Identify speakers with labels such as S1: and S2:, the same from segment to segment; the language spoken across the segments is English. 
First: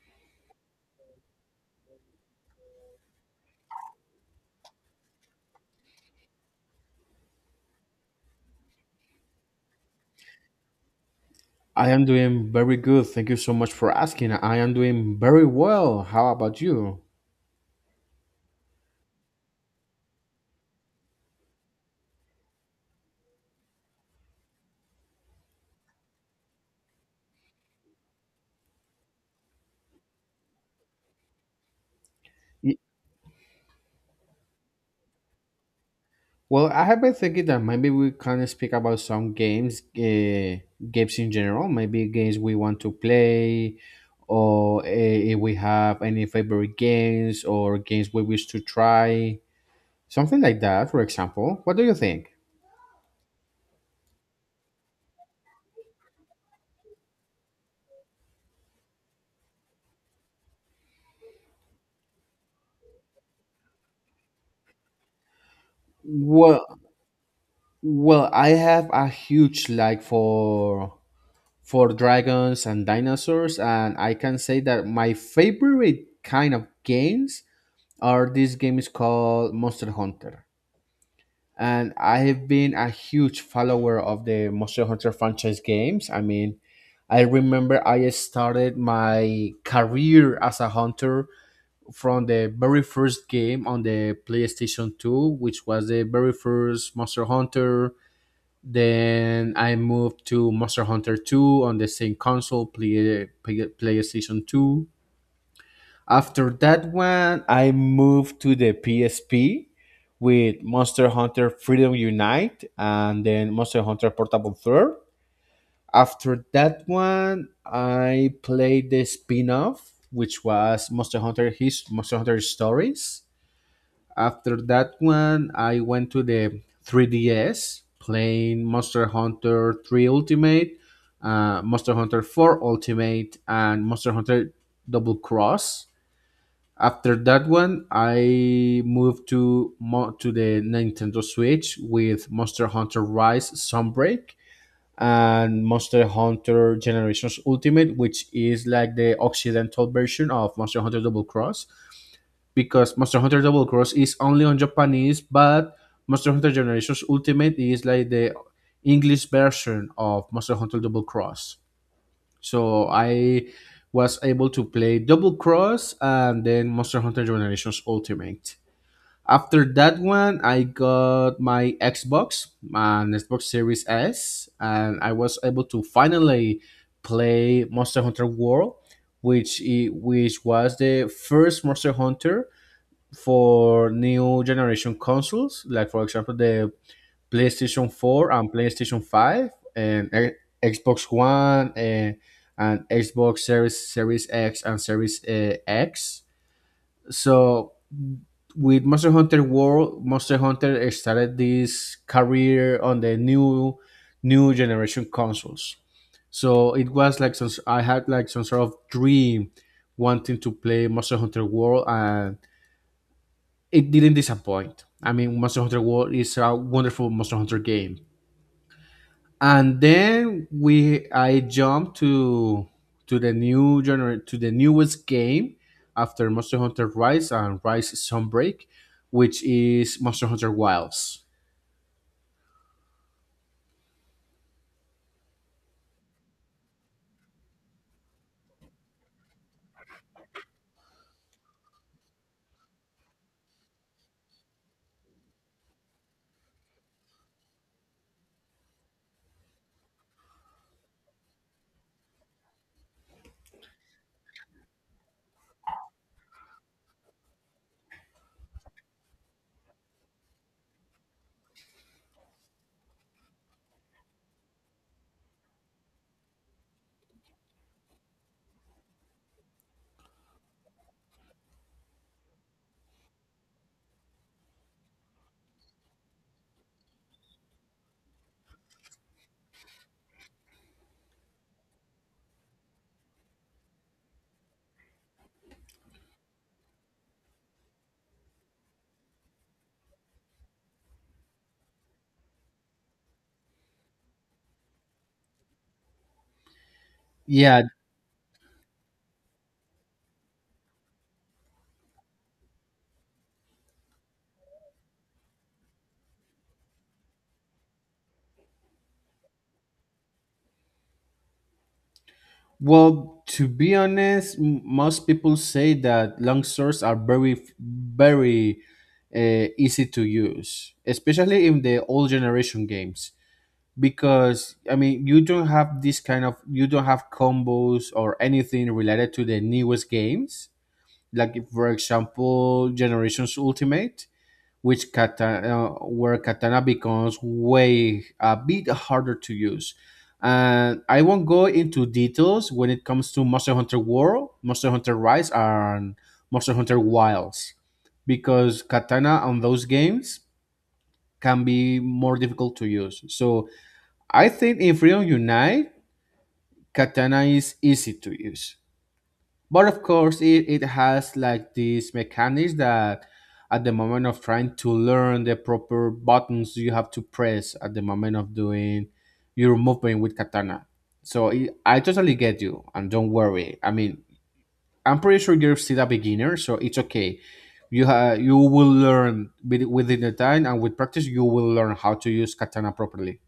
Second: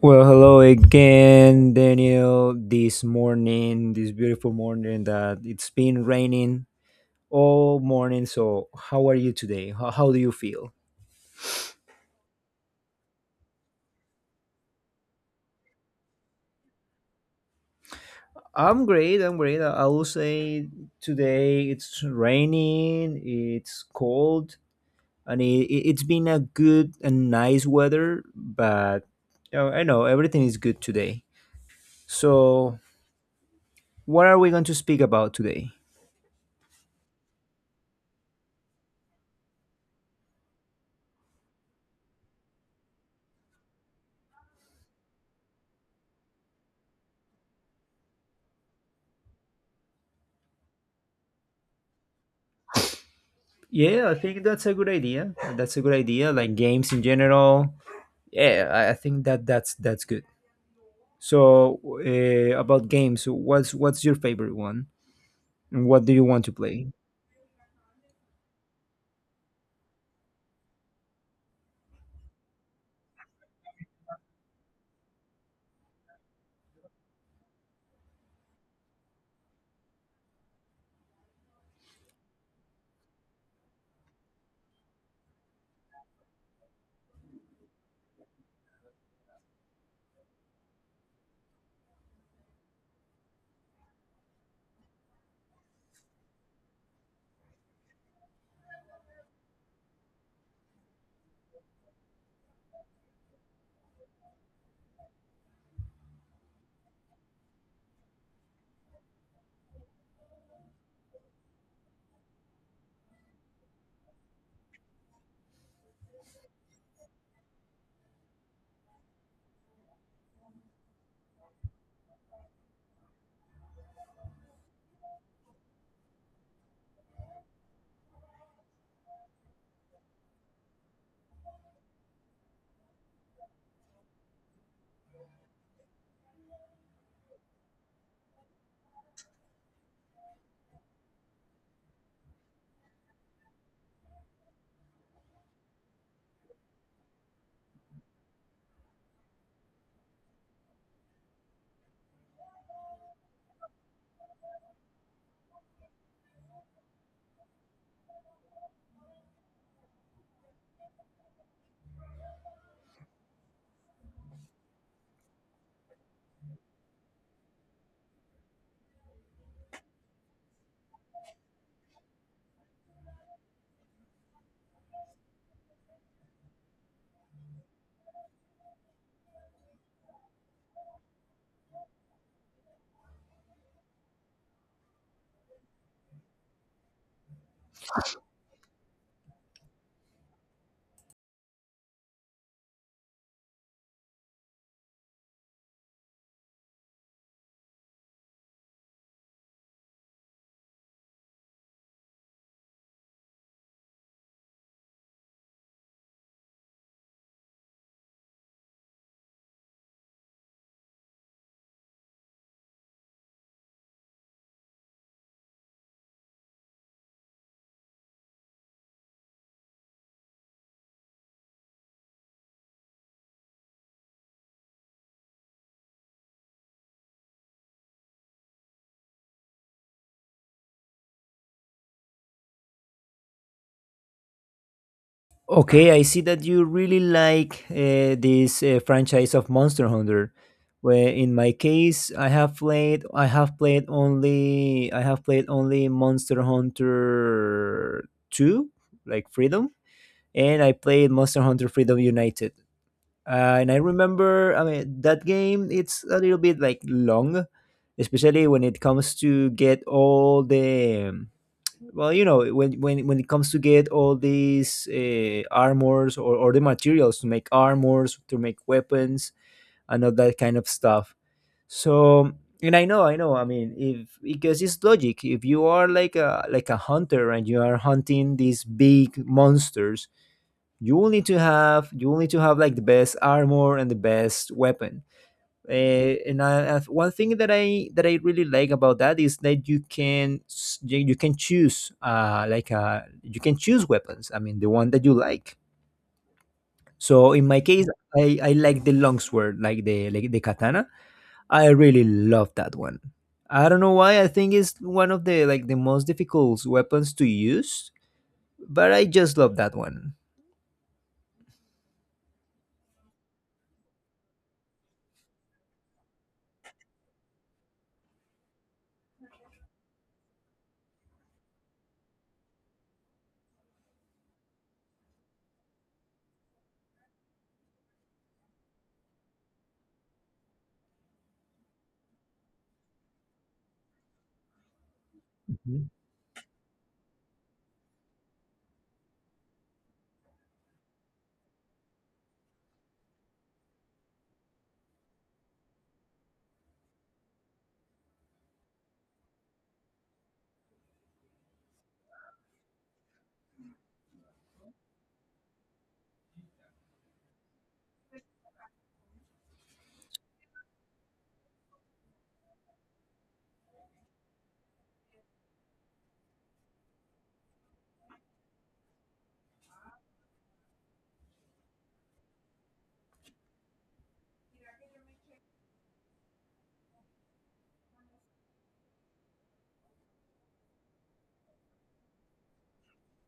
S1: Well, hello again, Daniel. This morning, this beautiful morning that it's been raining all morning. So, how are you today? How do you feel?
S2: I am doing very good. Thank you so much for asking. I am doing very well. How about you?
S1: I'm great. I'm great. I will say today it's raining, it's cold, and it's been a good and nice weather, but you know, I know everything is good today. So,
S2: Y-
S1: what are we going to speak about today?
S2: Well, I have been thinking that maybe we can speak about some games, games in general, maybe games we want to play, or if we have any favorite games or games we wish to try, something like that, for example. What do you think?
S1: Yeah, I think that's a good idea. That's a good idea. Like games in general. Yeah, I think that that's good. So about games, what's your favorite one, and what do you want to
S2: Well,
S1: play?
S2: well, I have a huge like for dragons and dinosaurs, and I can say that my favorite kind of games are this game is called Monster Hunter, and I have been a huge follower of the Monster Hunter franchise games. I remember I started my career as a hunter from the very first game on the PlayStation 2, which was the very first Monster Hunter. Then I moved to Monster Hunter 2 on the same console, PlayStation 2. After that one, I moved to the PSP with Monster Hunter Freedom Unite and then Monster Hunter Portable 3. After that one, I played the spin-off, which was Monster Hunter Stories. After that one, I went to the 3DS, playing Monster Hunter 3 Ultimate, Monster Hunter 4 Ultimate, and Monster Hunter Double Cross. After that one, I moved to to the Nintendo Switch with Monster Hunter Rise Sunbreak and Monster Hunter Generations Ultimate, which is like the Occidental version of Monster Hunter Double Cross, because Monster Hunter Double Cross is only on Japanese, but Monster Hunter Generations Ultimate is like the English version of Monster Hunter Double Cross. So I was able to play Double Cross and then Monster Hunter Generations Ultimate. After that one, I got my Xbox Series S, and I was able to finally play Monster Hunter World, which was the first Monster Hunter for new generation consoles, like for example the PlayStation 4 and PlayStation 5 and Xbox One and Xbox Series X and Series X. So with Monster Hunter World, Monster Hunter started this career on the new generation consoles. So it was like I had like some sort of dream wanting to play Monster Hunter World, and it didn't disappoint. I mean, Monster Hunter World is a wonderful Monster Hunter game. And I jumped to the to the newest game after Monster Hunter Rise and Rise Sunbreak, which is Monster Hunter Wilds.
S1: Okay, I see that you really like this franchise of Monster Hunter. Where in my case, I have played only Monster Hunter Two, like Freedom, and I played Monster Hunter Freedom United. And I remember, I mean, that game, it's a little bit like long, especially when it comes to get all the, well, you know, when it comes to get all these armors or the materials to make armors, to make weapons, and all that kind of stuff. So, and I mean, if, because it's logic, if you are like a hunter and you are hunting these big monsters, you will need to have like the best armor and the best weapon and one thing that I really like about that is that you can choose you can choose weapons. I mean, the one that you like. So in my
S2: Yeah,
S1: case, I like the longsword, like the katana. I really love that one. I don't know why. I think it's one of the most difficult weapons to use, but I just love that one.
S2: well, to be honest, most people say that long swords are very, very easy to use, especially in the old generation games, because I mean you don't have this kind of, you don't have combos or anything related to the newest games. Like if, for example, Generations Ultimate, which katana where katana becomes way a bit harder to use. And I won't go into details when it comes to Monster Hunter World, Monster Hunter Rise, and Monster Hunter Wilds, because katana on those games can be more difficult to use. So I think in Freedom Unite, Katana is easy to use. But of course, it has like this mechanics that at the moment of trying to learn the proper buttons you have to press at the moment of doing your movement with Katana. So I totally get you, and don't worry. I mean, I'm pretty sure you're still a beginner, so it's okay. You will learn within the time, and with practice, you will learn how to use Katana properly.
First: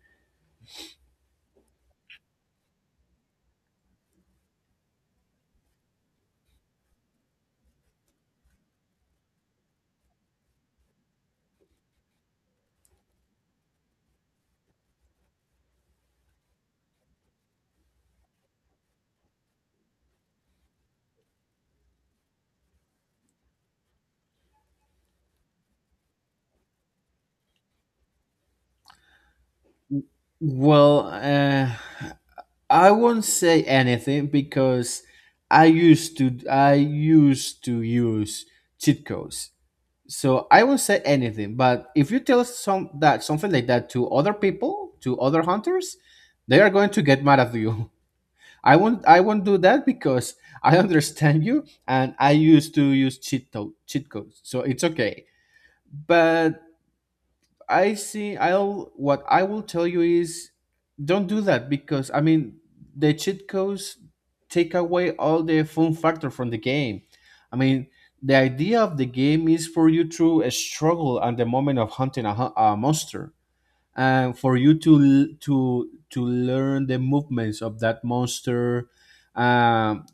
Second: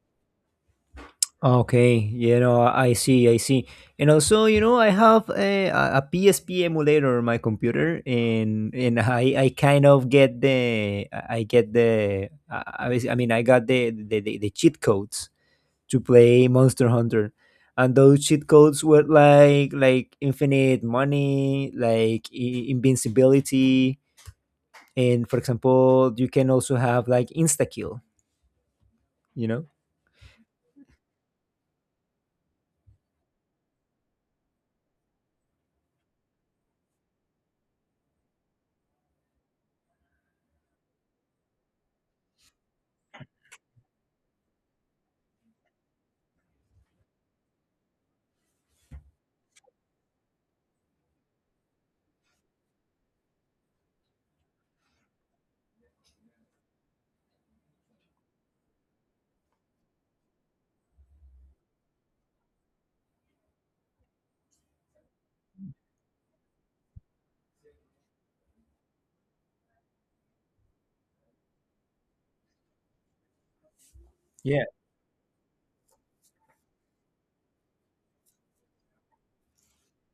S1: Okay, you know, I see, I see. And also, you know, I have a PSP emulator on my computer, and I kind of get the I was- I mean I got the cheat codes to play Monster Hunter, and those cheat codes were like infinite money, invincibility, and for example, you can also have like insta kill, you know.
S2: Well, I won't say anything because I used to use cheat codes. So I won't say anything, but if you tell something like that to other people, to other hunters, they are going to get mad at you. I won't do that because I understand you, and I used to use cheat codes. So it's okay. But I see. I'll what I will tell you is don't do that, because I mean the cheat codes take away all the fun factor from the game. I mean the idea of the game is for you to struggle at the moment of hunting a monster, and for you to to learn the movements of that monster, um,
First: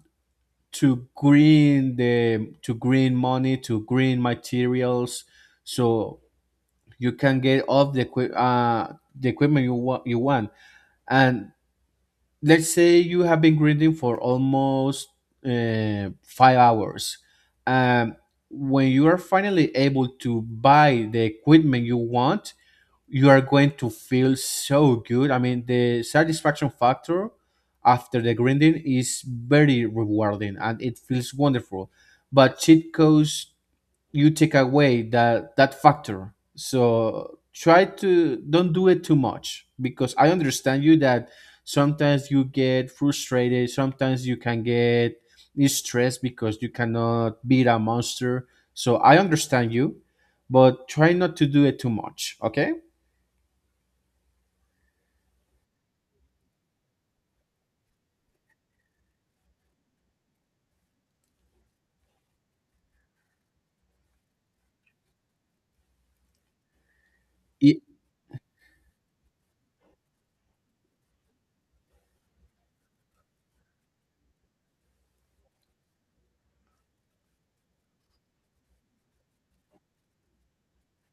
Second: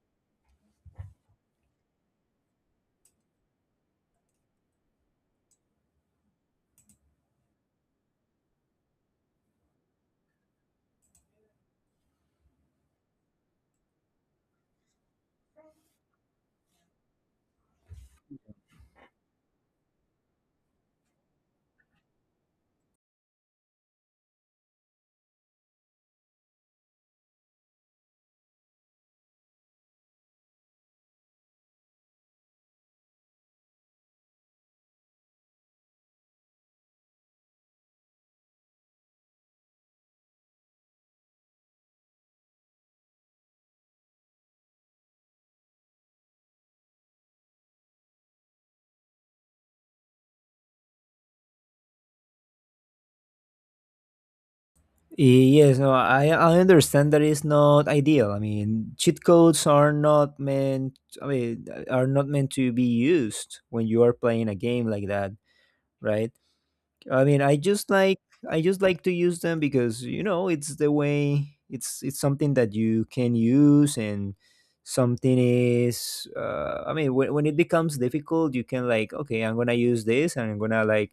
S2: to green the to green money, to green materials, so you can get all the the equipment you you want. And let's say you have been grinding for almost 5 hours. Um, when you are finally able to buy the equipment you want, you are going to feel so good. I mean, the satisfaction factor after the grinding is very rewarding and it feels wonderful. But cheat codes, you take away that factor, so try to don't do it too much, because I understand you that sometimes you get frustrated, sometimes you can get stressed because you cannot beat a monster. So I understand you, but try not to do it too much, okay?
S1: Yes, no, I understand that it's not ideal. I mean, cheat codes are not meant. I mean, are not meant to be used when you are playing a game like that, right? I mean, I
S2: Y-
S1: just like I just like to use them because you know it's the way. It's something that you can use and something is. I mean, when it becomes difficult, you can like okay, I'm gonna use this and I'm gonna like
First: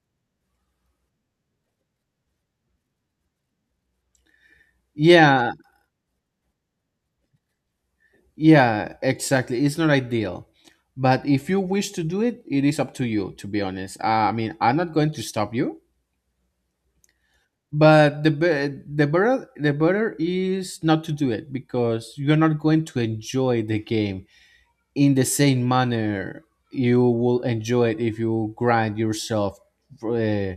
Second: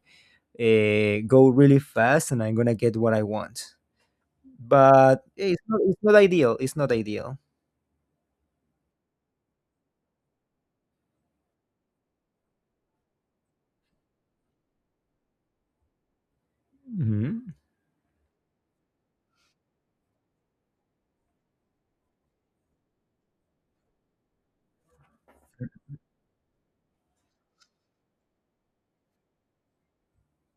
S1: go really fast and I'm gonna get what I want, but yeah,
S2: yeah,
S1: It's not ideal.
S2: yeah exactly, it's not ideal, but if you wish to do it, it is up to you, to be honest. I mean, I'm not going to stop you,
S1: Mm-hmm.
S2: but the better, is not to do it, because you're not going to enjoy the game in the same manner you will enjoy it if you grind yourself uh,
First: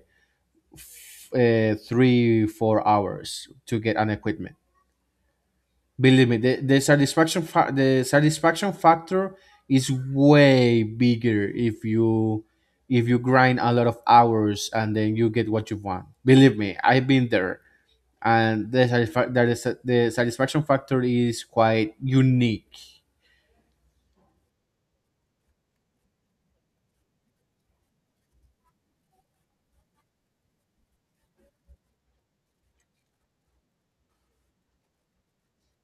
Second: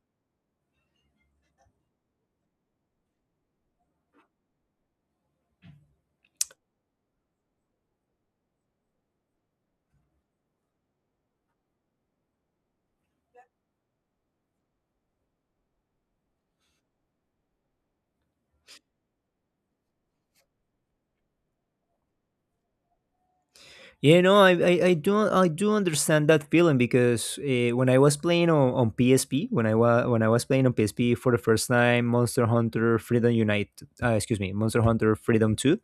S2: 3 4 hours to get an equipment. Believe me, the satisfaction factor is way bigger if you, if you grind a lot of hours, and then you get what you want. Believe me, I've been there, and the satisfaction factor is quite unique.
S1: Yeah, no, I do understand that feeling because when I was playing on PSP, when I was playing on PSP for the first time, Monster Hunter Freedom Unite, excuse me, Monster Hunter Freedom Two,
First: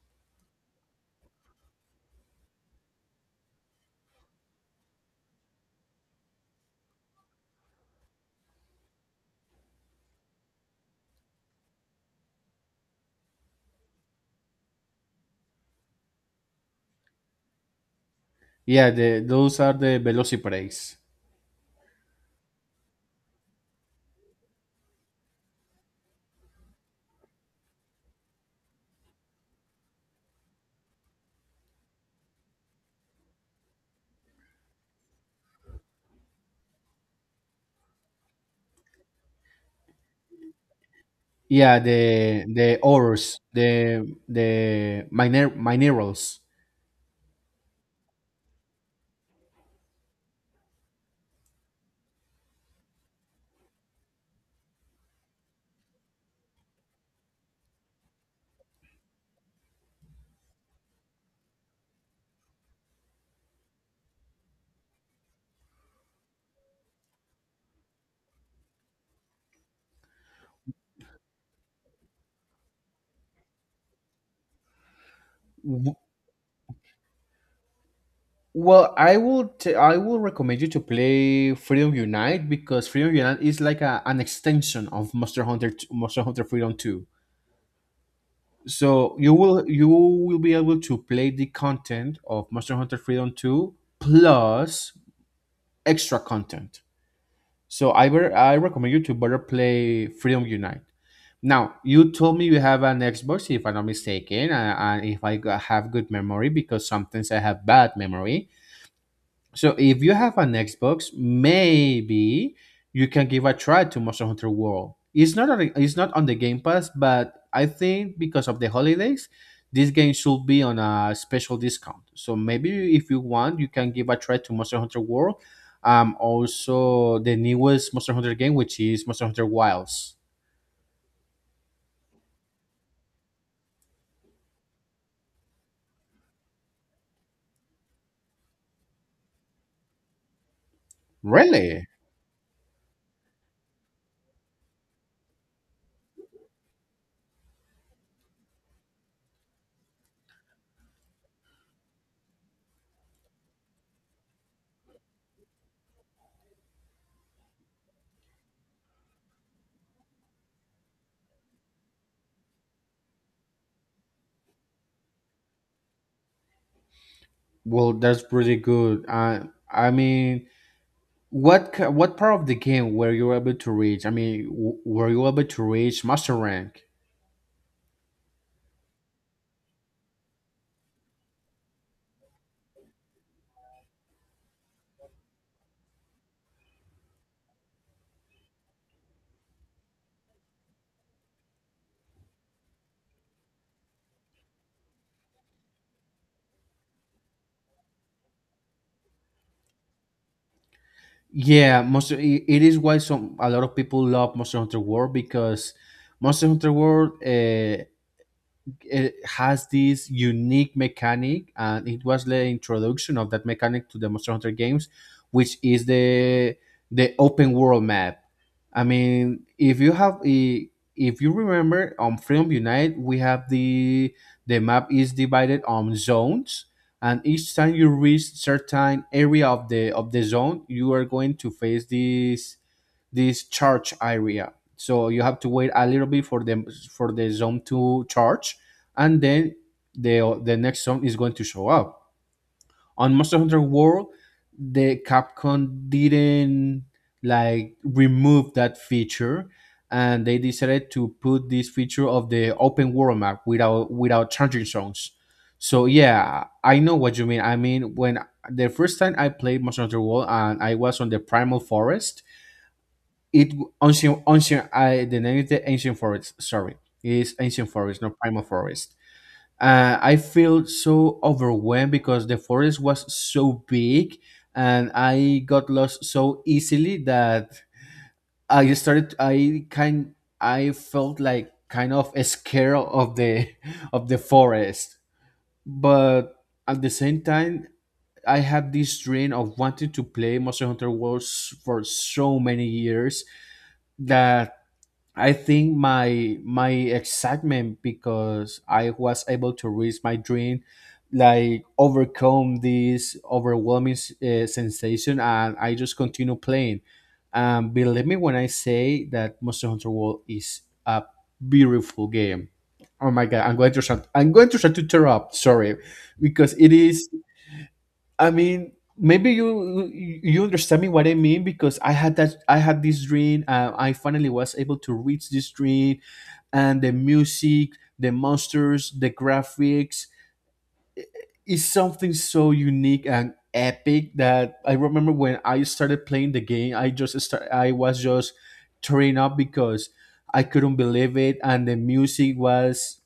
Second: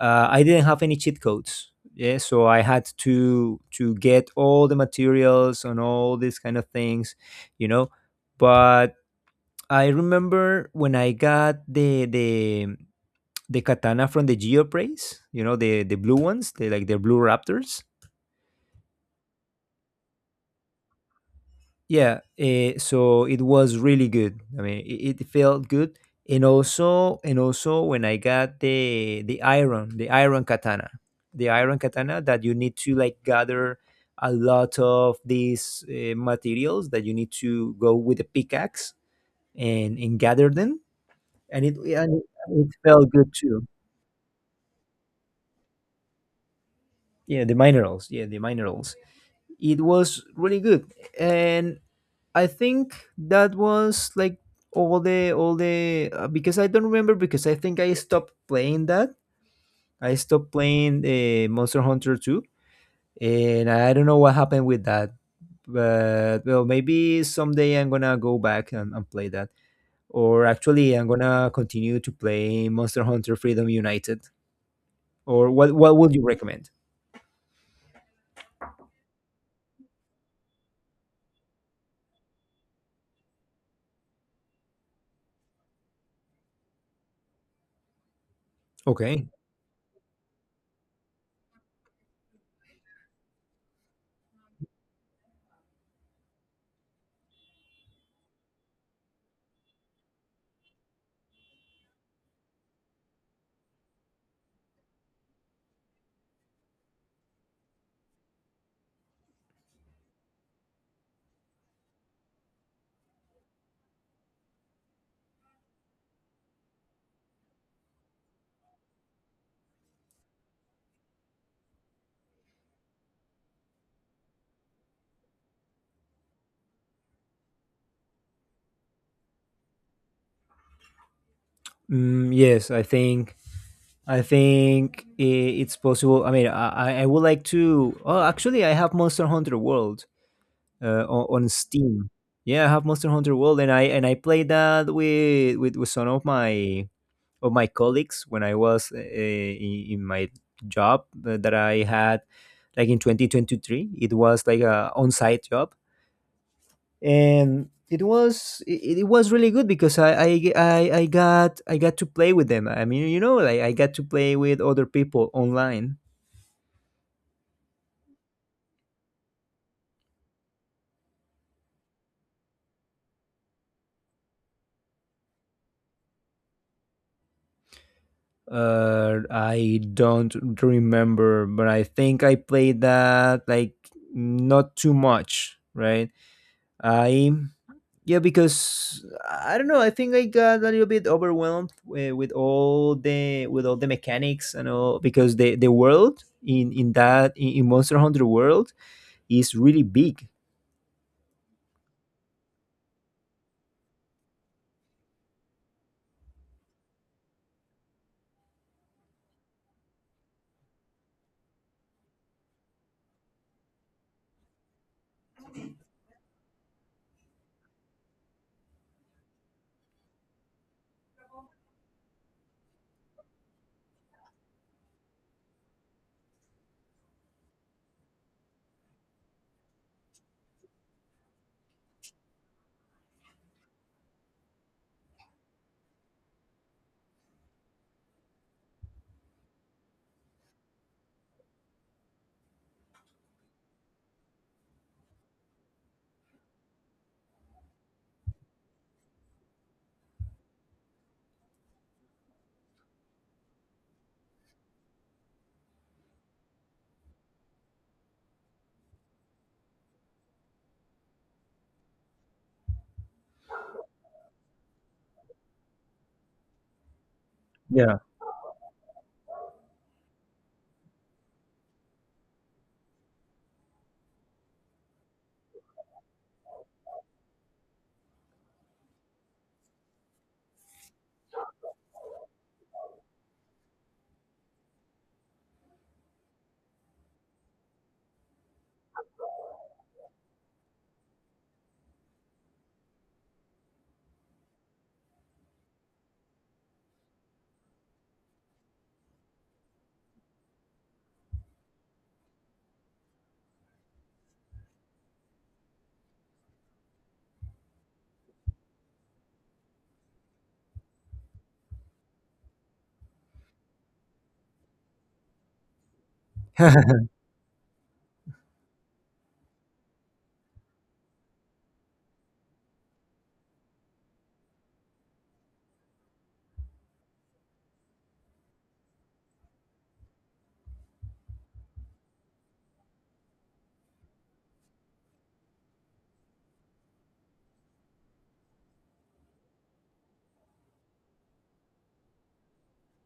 S1: I didn't have any cheat codes. Yeah, so I had to get all the materials and all these kind of things, you know. But I remember when I got the katana from the Geoprays, you know, the blue ones, the blue raptors.
S2: Yeah, the those are the velocity.
S1: Yeah, so it was really good. I mean, it felt good, and also when I got the iron katana that you need to like gather a lot of these materials that you need to go with a pickaxe and gather them, and
S2: Yeah,
S1: it
S2: the
S1: felt good
S2: ores,
S1: too.
S2: the minerals.
S1: Yeah, the minerals. Yeah, the minerals, it was really good. And I think that was like all the because I don't remember, because I think I stopped playing that. I stopped playing Monster Hunter 2, and I don't know what happened with that. But well, maybe someday I'm gonna go back and play that. Or actually, I'm gonna continue to play Monster Hunter Freedom United. Or what
S2: W-
S1: what would you recommend?
S2: Well, I will recommend you to play Freedom Unite, because Freedom Unite is like a, an extension of Monster Hunter Freedom Two. So
S1: Okay.
S2: you will be able to play the content of Monster Hunter Freedom Two plus extra content. So I recommend you to better play Freedom Unite. Now, you told me you have an Xbox, if I'm not mistaken, and if have good memory, because sometimes I have bad memory. So if you have an Xbox, maybe you can give a try to Monster Hunter World. It's not on the Game Pass, but I think because of the holidays, this game should be on a special discount. So maybe if you want, you can give a try to Monster Hunter World. Also the newest Monster Hunter game, which is Monster Hunter Wilds.
S1: Mm, yes, I think it's possible. I would like to. Oh, actually, I have Monster Hunter World on
S2: Really?
S1: Steam. Yeah, I have Monster Hunter World, and I played that with with some of my colleagues when I was in my job that I had like in 2023. It was like a on-site job, and it was really good because I got to play with them. I mean, you know, like I got to play with other people online.
S2: Well, that's pretty good. I mean, what part of the game were you able to reach? I mean, were you able to reach master rank?
S1: I don't remember, but I think I played that like not too much, right? I Yeah, because I don't know. I think I got a little bit overwhelmed with all the mechanics and all, because the world in Monster Hunter World is really big.
S2: Yeah, it is why some a lot of people love Monster Hunter World, because Monster Hunter World, uh, it has this unique mechanic, and it was the introduction of that mechanic to the Monster Hunter games, which is the open world map. I mean, if you remember, on Freedom Unite, we have the map is divided on zones, and each time you reach certain area of the zone, you are going to face this charge area. So you have to wait a little bit for them, for the zone to charge, and then the next zone is going to show up. On Monster Hunter World, the Capcom didn't like remove that feature, and they decided to put this feature of the open world map without charging zones. So yeah, I know what you mean. I mean, when the first time I played Monster Hunter World and I was on the primal forest, it ancient ancient I the name is the ancient forest. Sorry, it's ancient
S1: Yeah.
S2: forest, not primal forest. I feel so overwhelmed because the forest was so big, and I got lost so easily that I started. I felt like kind of scared of the of the forest, but at the same time, I had this dream of wanting to play Monster Hunter World for so many years, that I think my excitement, because I was able to reach my dream, like overcome this overwhelming sensation, and I just continue playing. Believe me when I say that Monster Hunter World is a beautiful game. Oh my god, I'm going to shut to tear up. Sorry, because it is, I mean, maybe you you understand me what I mean, because I had this dream. I finally was able to reach this dream, and the music, the monsters, the graphics, is something so unique and epic that I remember when I started playing the game, I just start. I was just tearing up because I couldn't believe it, and the music was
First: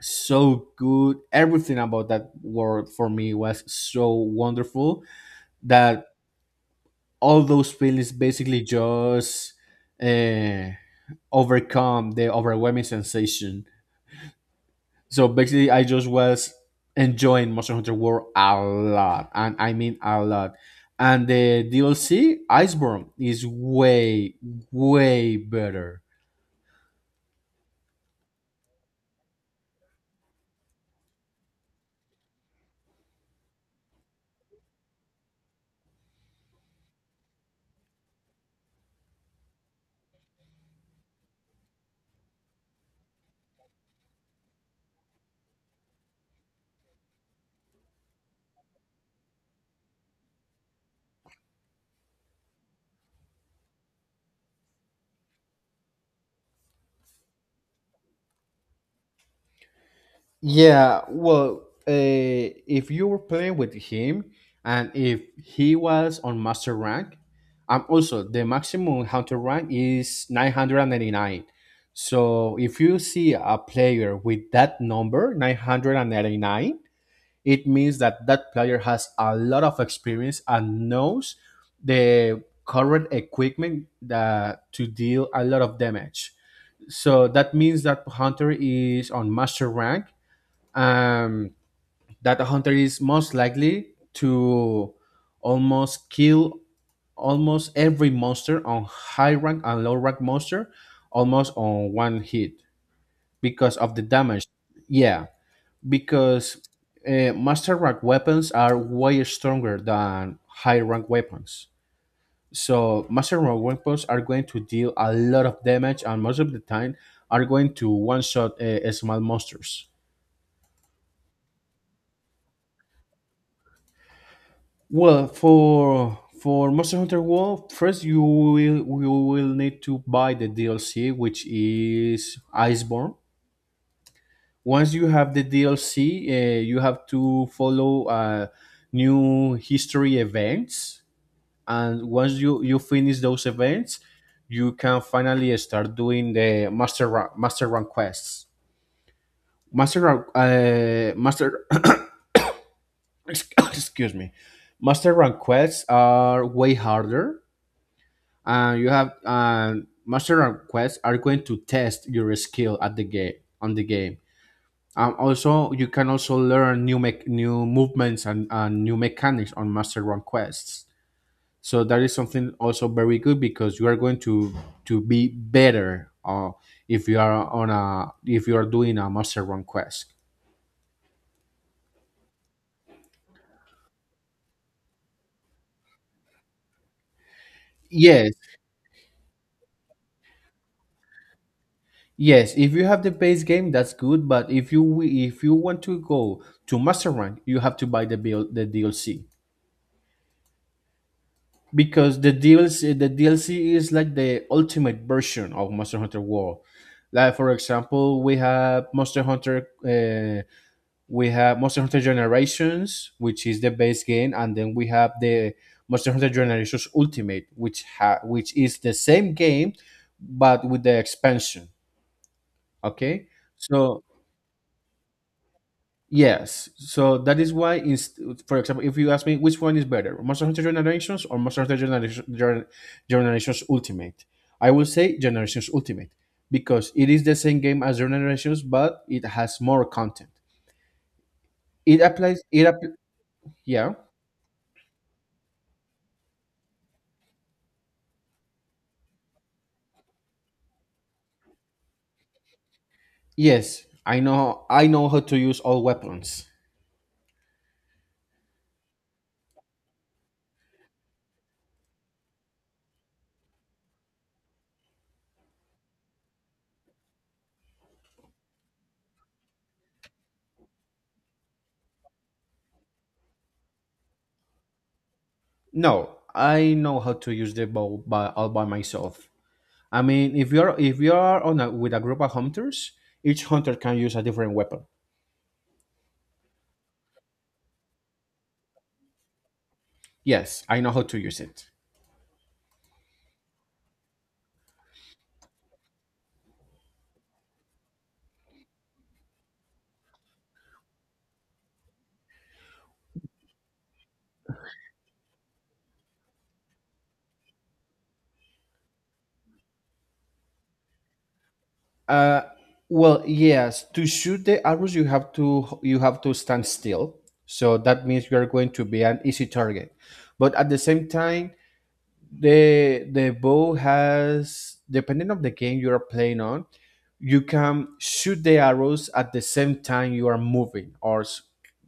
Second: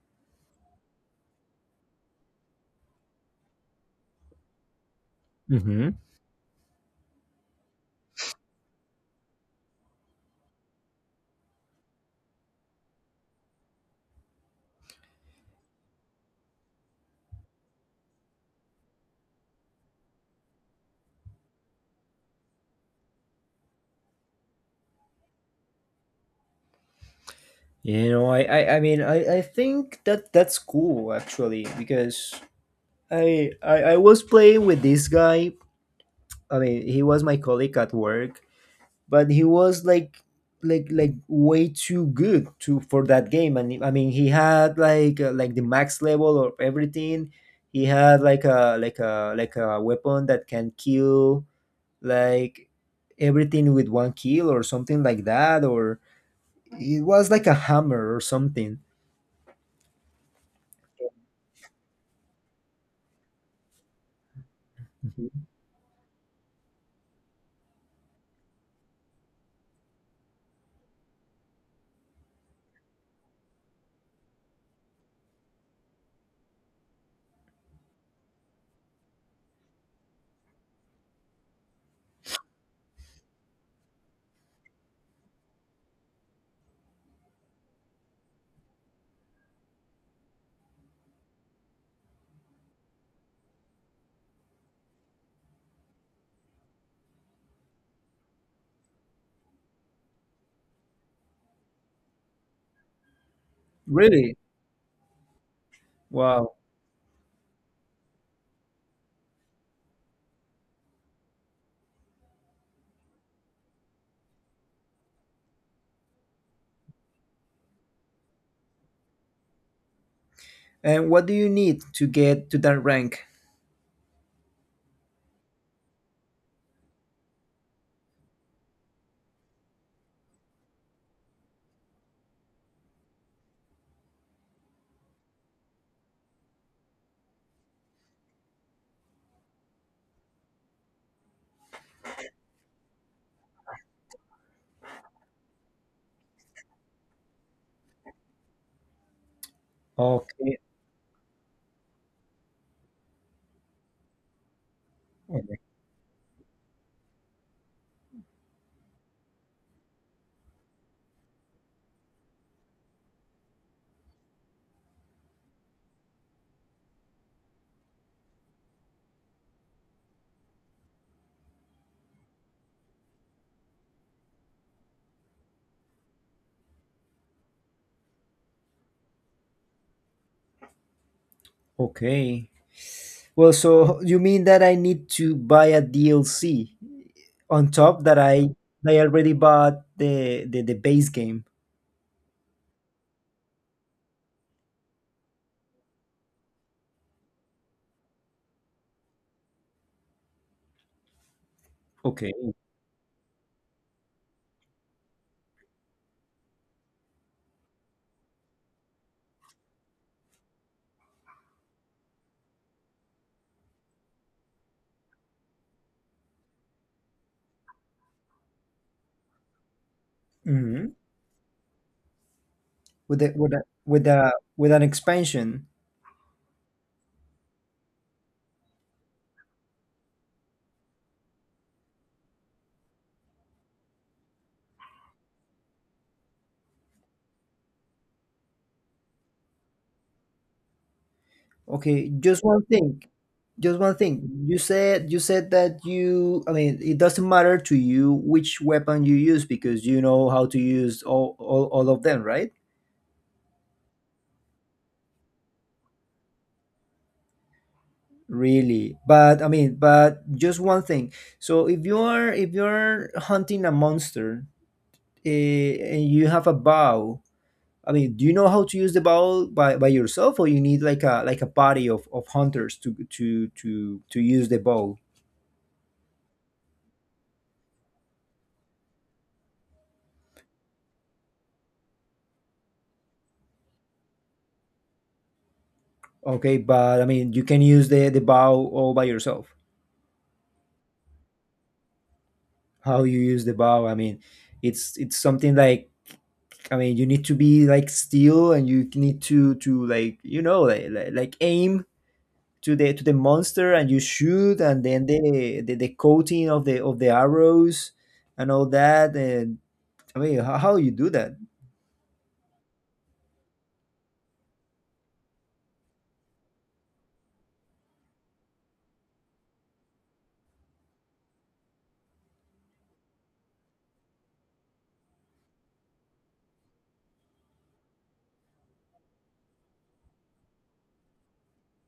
S2: so good. Everything about that world for me was so wonderful
S1: Hmm.
S2: that all those feelings basically just uh, overcome the overwhelming sensation. So basically, I just was enjoying Monster Hunter World a lot, and I mean a lot. And the DLC Iceborne is way, way better.
S1: You know, I think that that's cool actually because I was playing with this guy. I mean, he was my colleague at work, but he was way too good to for that game, and I mean he had like the max level of everything. He had like a like a like a weapon that can kill like everything with one kill or something like that, or it was like a hammer or something.
S2: Yeah, well, if you were playing with him and if
S1: Mhm.
S2: he was on master rank, also the maximum hunter rank is 999. So if you see a player with that number, 999, it means that that player has a lot of experience and knows the current equipment that to deal a lot of damage. So that means that Hunter is on master rank, um, that a hunter is most likely to almost kill almost every monster on high rank and low rank monster almost on one hit because of the
S1: Really.
S2: damage. Yeah,
S1: Wow.
S2: because master rank weapons are way stronger than high rank weapons. So master rank weapons are going to deal a lot of damage, and most of the time are going to one shot small monsters.
S1: And what do you need to get to that rank?
S2: Well, for Monster Hunter World, first you will need to buy the DLC, which is Iceborne. Once you have the DLC, you have to follow new history events, and once you finish those events, you can finally start doing the master rank quests. Master rank,
S1: Okay.
S2: master excuse me, master rank quests are way harder, and you have, master and quest are going to test your skill at the game, on the game. Also, you can also learn new movements and, new mechanics on master run quests, so that is something also very good because you are going to be better, if you are on a if you are doing a master run quest.
S1: Okay. Well, so you mean that I need to buy a DLC on top that
S2: Yes.
S1: I already bought the base game.
S2: Yes, if you have the base game, that's good, but if you want to go to master rank, you have to buy the DLC because
S1: Okay.
S2: the DLC the DLC is like the ultimate version of Monster Hunter World. Like for example, we have Monster Hunter Generations, which is the base game, and then we have the Monster Hunter Generations Ultimate, which is the same game but with the
S1: Hmm.
S2: expansion.
S1: With
S2: Okay,
S1: the, with a,
S2: so
S1: with a, with an expansion.
S2: yes, so that is why, for example, if you ask me which one is better, Monster Hunter Generations or Monster Hunter Generation, Generations Ultimate, I will say Generations Ultimate because it is the same game as Generations, but it has more content. It
S1: Okay,
S2: applies.
S1: just one thing. Just one
S2: Yeah.
S1: thing. You said that you, I mean, it doesn't matter to you which weapon you use because you know how to use all of them, right?
S2: Yes, I know. I know how to use all weapons.
S1: Really, but I mean, but just one thing. So if you are if you're hunting a monster, eh, and you have a bow, I mean, do you know how to use the bow by yourself, or you need like a party of hunters to use the bow?
S2: No, I know how to use the bow by, all by myself. I mean, if you are on a, with a group of hunters, each hunter can use a different weapon.
S1: Okay, but I mean, you can use the bow all by yourself.
S2: Yes, I know how to use it.
S1: How you use the bow? I mean, it's something like, I mean, you need to be like still, and you need to like you know like like aim to the monster, and you shoot, and then the coating of the arrows and all that, and I mean how you do that.
S2: Uh, well, yes. To shoot the arrows, you have to stand still. So that means you are going to be an easy target. But at the same time, the bow has, depending on the game you are playing on, you can shoot the arrows at the same time you are moving, or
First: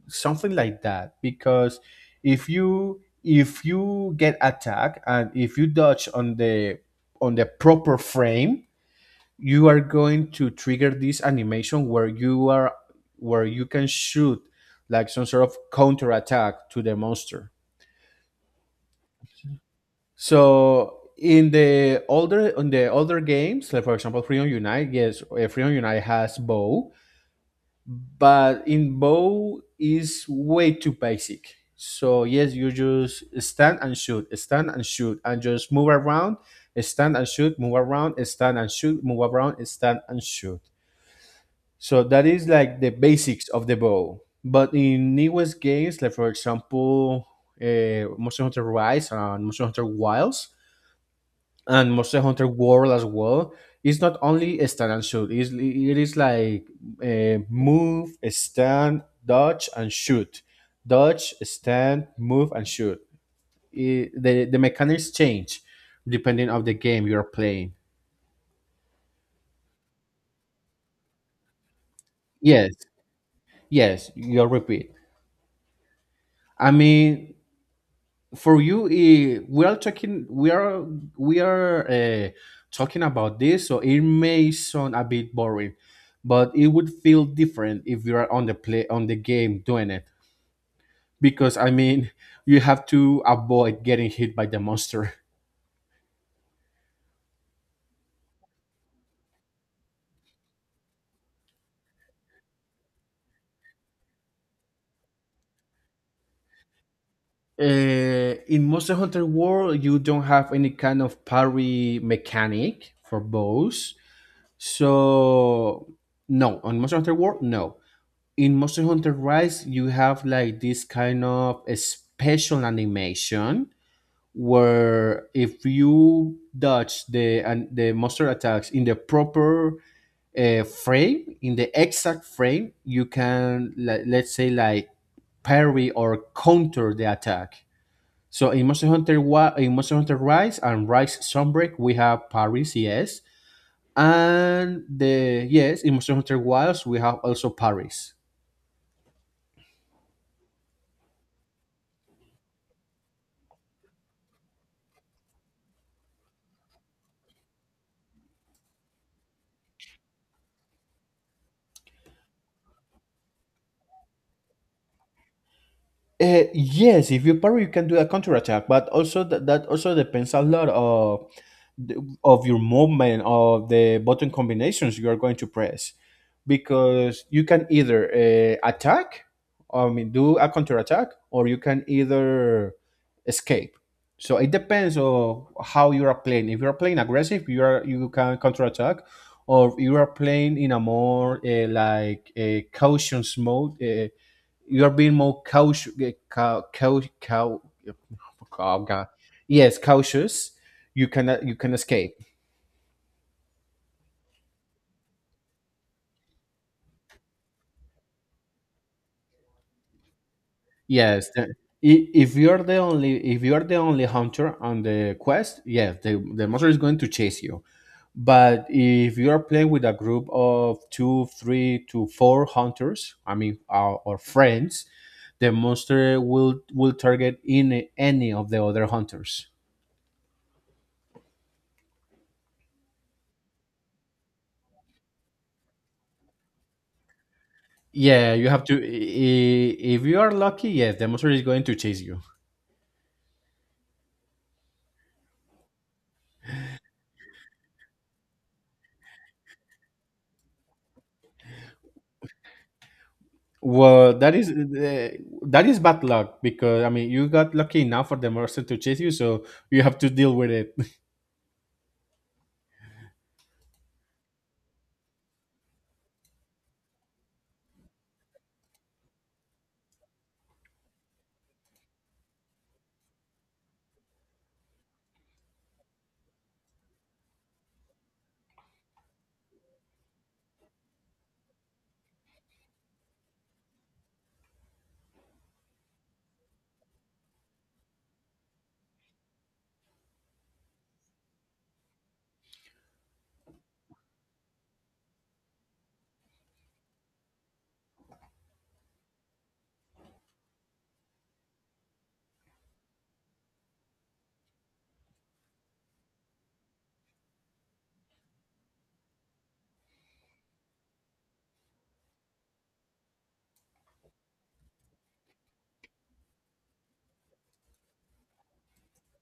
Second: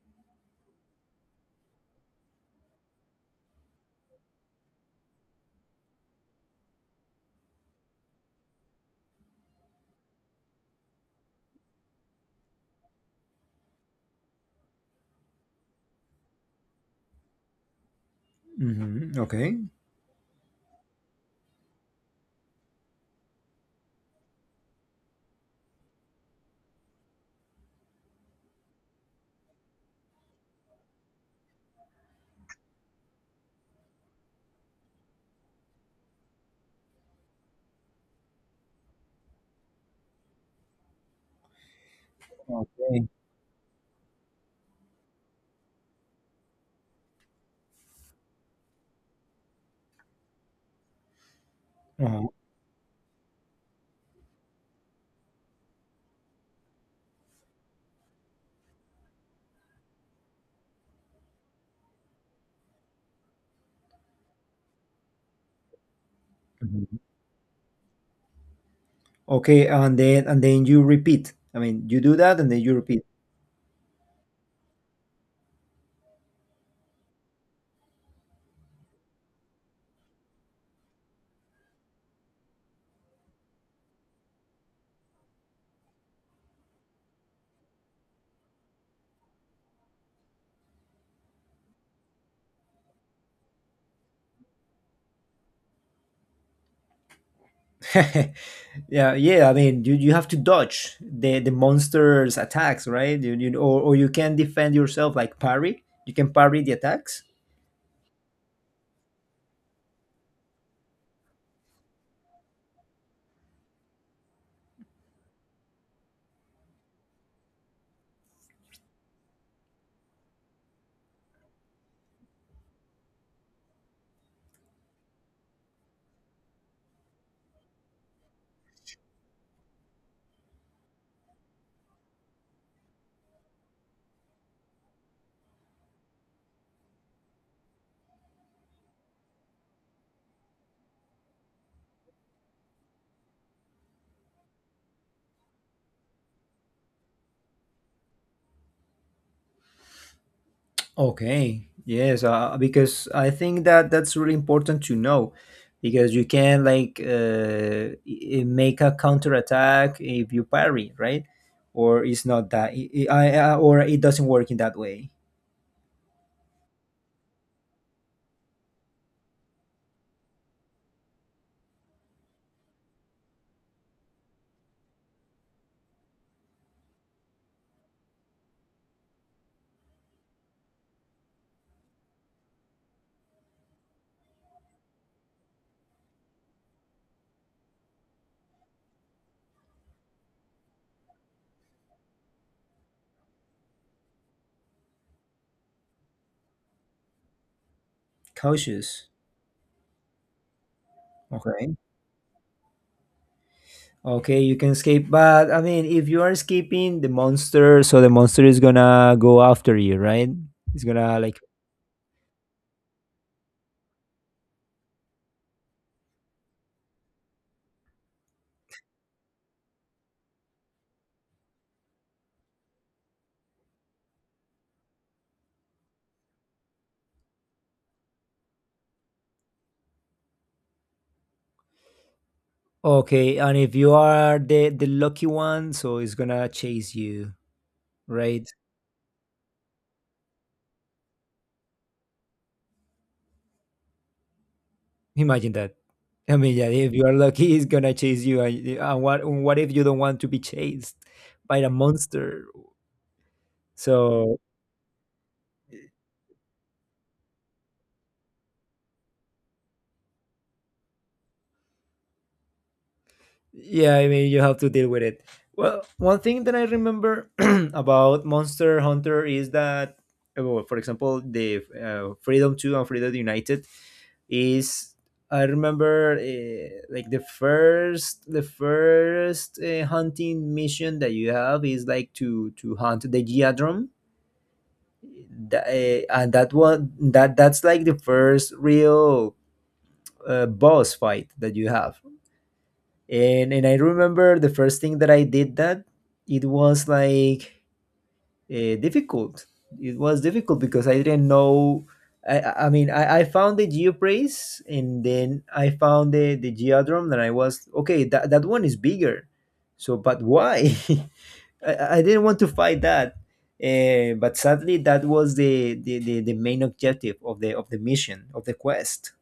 S2: something like that. Because if you get attacked, and if you dodge on the proper frame, you are going to trigger this animation where you can shoot like some sort of counter attack to the monster.
S1: Hmm. Okay.
S2: So in the older games, like for example, Freedom Unite, yes. Freedom Unite has bow, but in, bow is way too basic. So yes, you just stand and shoot, stand and shoot, and just move around, stand and shoot, move around, stand and shoot, move around, stand and shoot. So that is like the
S1: Okay.
S2: basics of the bow. But in newest games, like for example, Monster Hunter Rise and Monster Hunter Wilds and Monster
S1: Uh-huh.
S2: Hunter World as well, it's not only a stand and shoot. It is like, move, stand, dodge, and shoot. Dodge, stand, move, and shoot. It, the mechanics change depending of the
S1: Mhm.
S2: game you are playing.
S1: Okay, and then you repeat. I mean, you do that and then
S2: Yes,
S1: you repeat.
S2: yes, you'll repeat. I mean, for you, we are talking about this, so it may sound a bit boring, but it would feel different if you are on the play, on the game doing it, because I mean, you have to avoid getting hit by the monster.
S1: Yeah, yeah. I mean, you have to dodge the monster's attacks, right? Or you can defend yourself like parry. You can parry the attacks.
S2: In Monster Hunter World, you don't have any kind of parry mechanic for bows. So no. On Monster Hunter World, no. In Monster Hunter Rise, you have like this kind of a special animation where if you dodge the and the monster attacks in the proper frame, in the exact frame, you can, like, let's say, like parry or counter the attack. So in in Monster Hunter Rise and Rise Sunbreak, we have parries, yes, and the yes, in Monster Hunter Wilds we have also parries.
S1: Okay. Yes, because I think that that's really important to know, because you can like make a counter attack if you parry, right? Or it's not that, or it doesn't work in that way.
S2: Yes, if you parry, you can do a counterattack, but also that, also depends a lot of the, of your movement, of the button combinations you are going to press, because you can either, attack, I mean, do a counterattack, or you can either escape. So it depends on how you are playing. If you are playing aggressive, you can counterattack, or you are playing in a more, like a caution mode. You are being more cautious, cau- cau- cau- oh God.
S1: Cautious.
S2: Yes, cautious. You can escape.
S1: Okay, you can escape, but I mean, if you are escaping the monster, so the monster is gonna go after you, right? It's gonna
S2: Yes,
S1: like
S2: if you are the only if you are the only hunter on the quest, yes, the monster is going to chase you. But if you are playing with a group of two, three to four hunters, I mean, or friends, the monster will target in any of the other hunters.
S1: okay, and if you are the lucky one, so it's gonna chase you,
S2: Yeah,
S1: right?
S2: you have to. If you are lucky, yes, the monster is going to chase you.
S1: Imagine that. I mean, yeah, if you are lucky, it's gonna chase you, and what if you don't want to be chased by the monster?
S2: Well, that
S1: So
S2: is uh, that is bad luck, because I mean, you got lucky enough for the monster to chase you, so you have to deal with it.
S1: yeah, I mean, you have to deal with it. Well, one thing that I remember about Monster Hunter is that, well, for example, the Freedom 2 and Freedom United is, I remember, like the first hunting mission that you have is like to hunt the Geodrum. And that one, that that's like the first real boss fight that you have. And I remember the first thing that I did, that it was like difficult. It was difficult because I didn't know. I found the geopraise, and then I found the geodrum, and I was okay, that that one is bigger. So but why? I didn't want to fight that. But sadly, that was the main objective of the mission of the quest.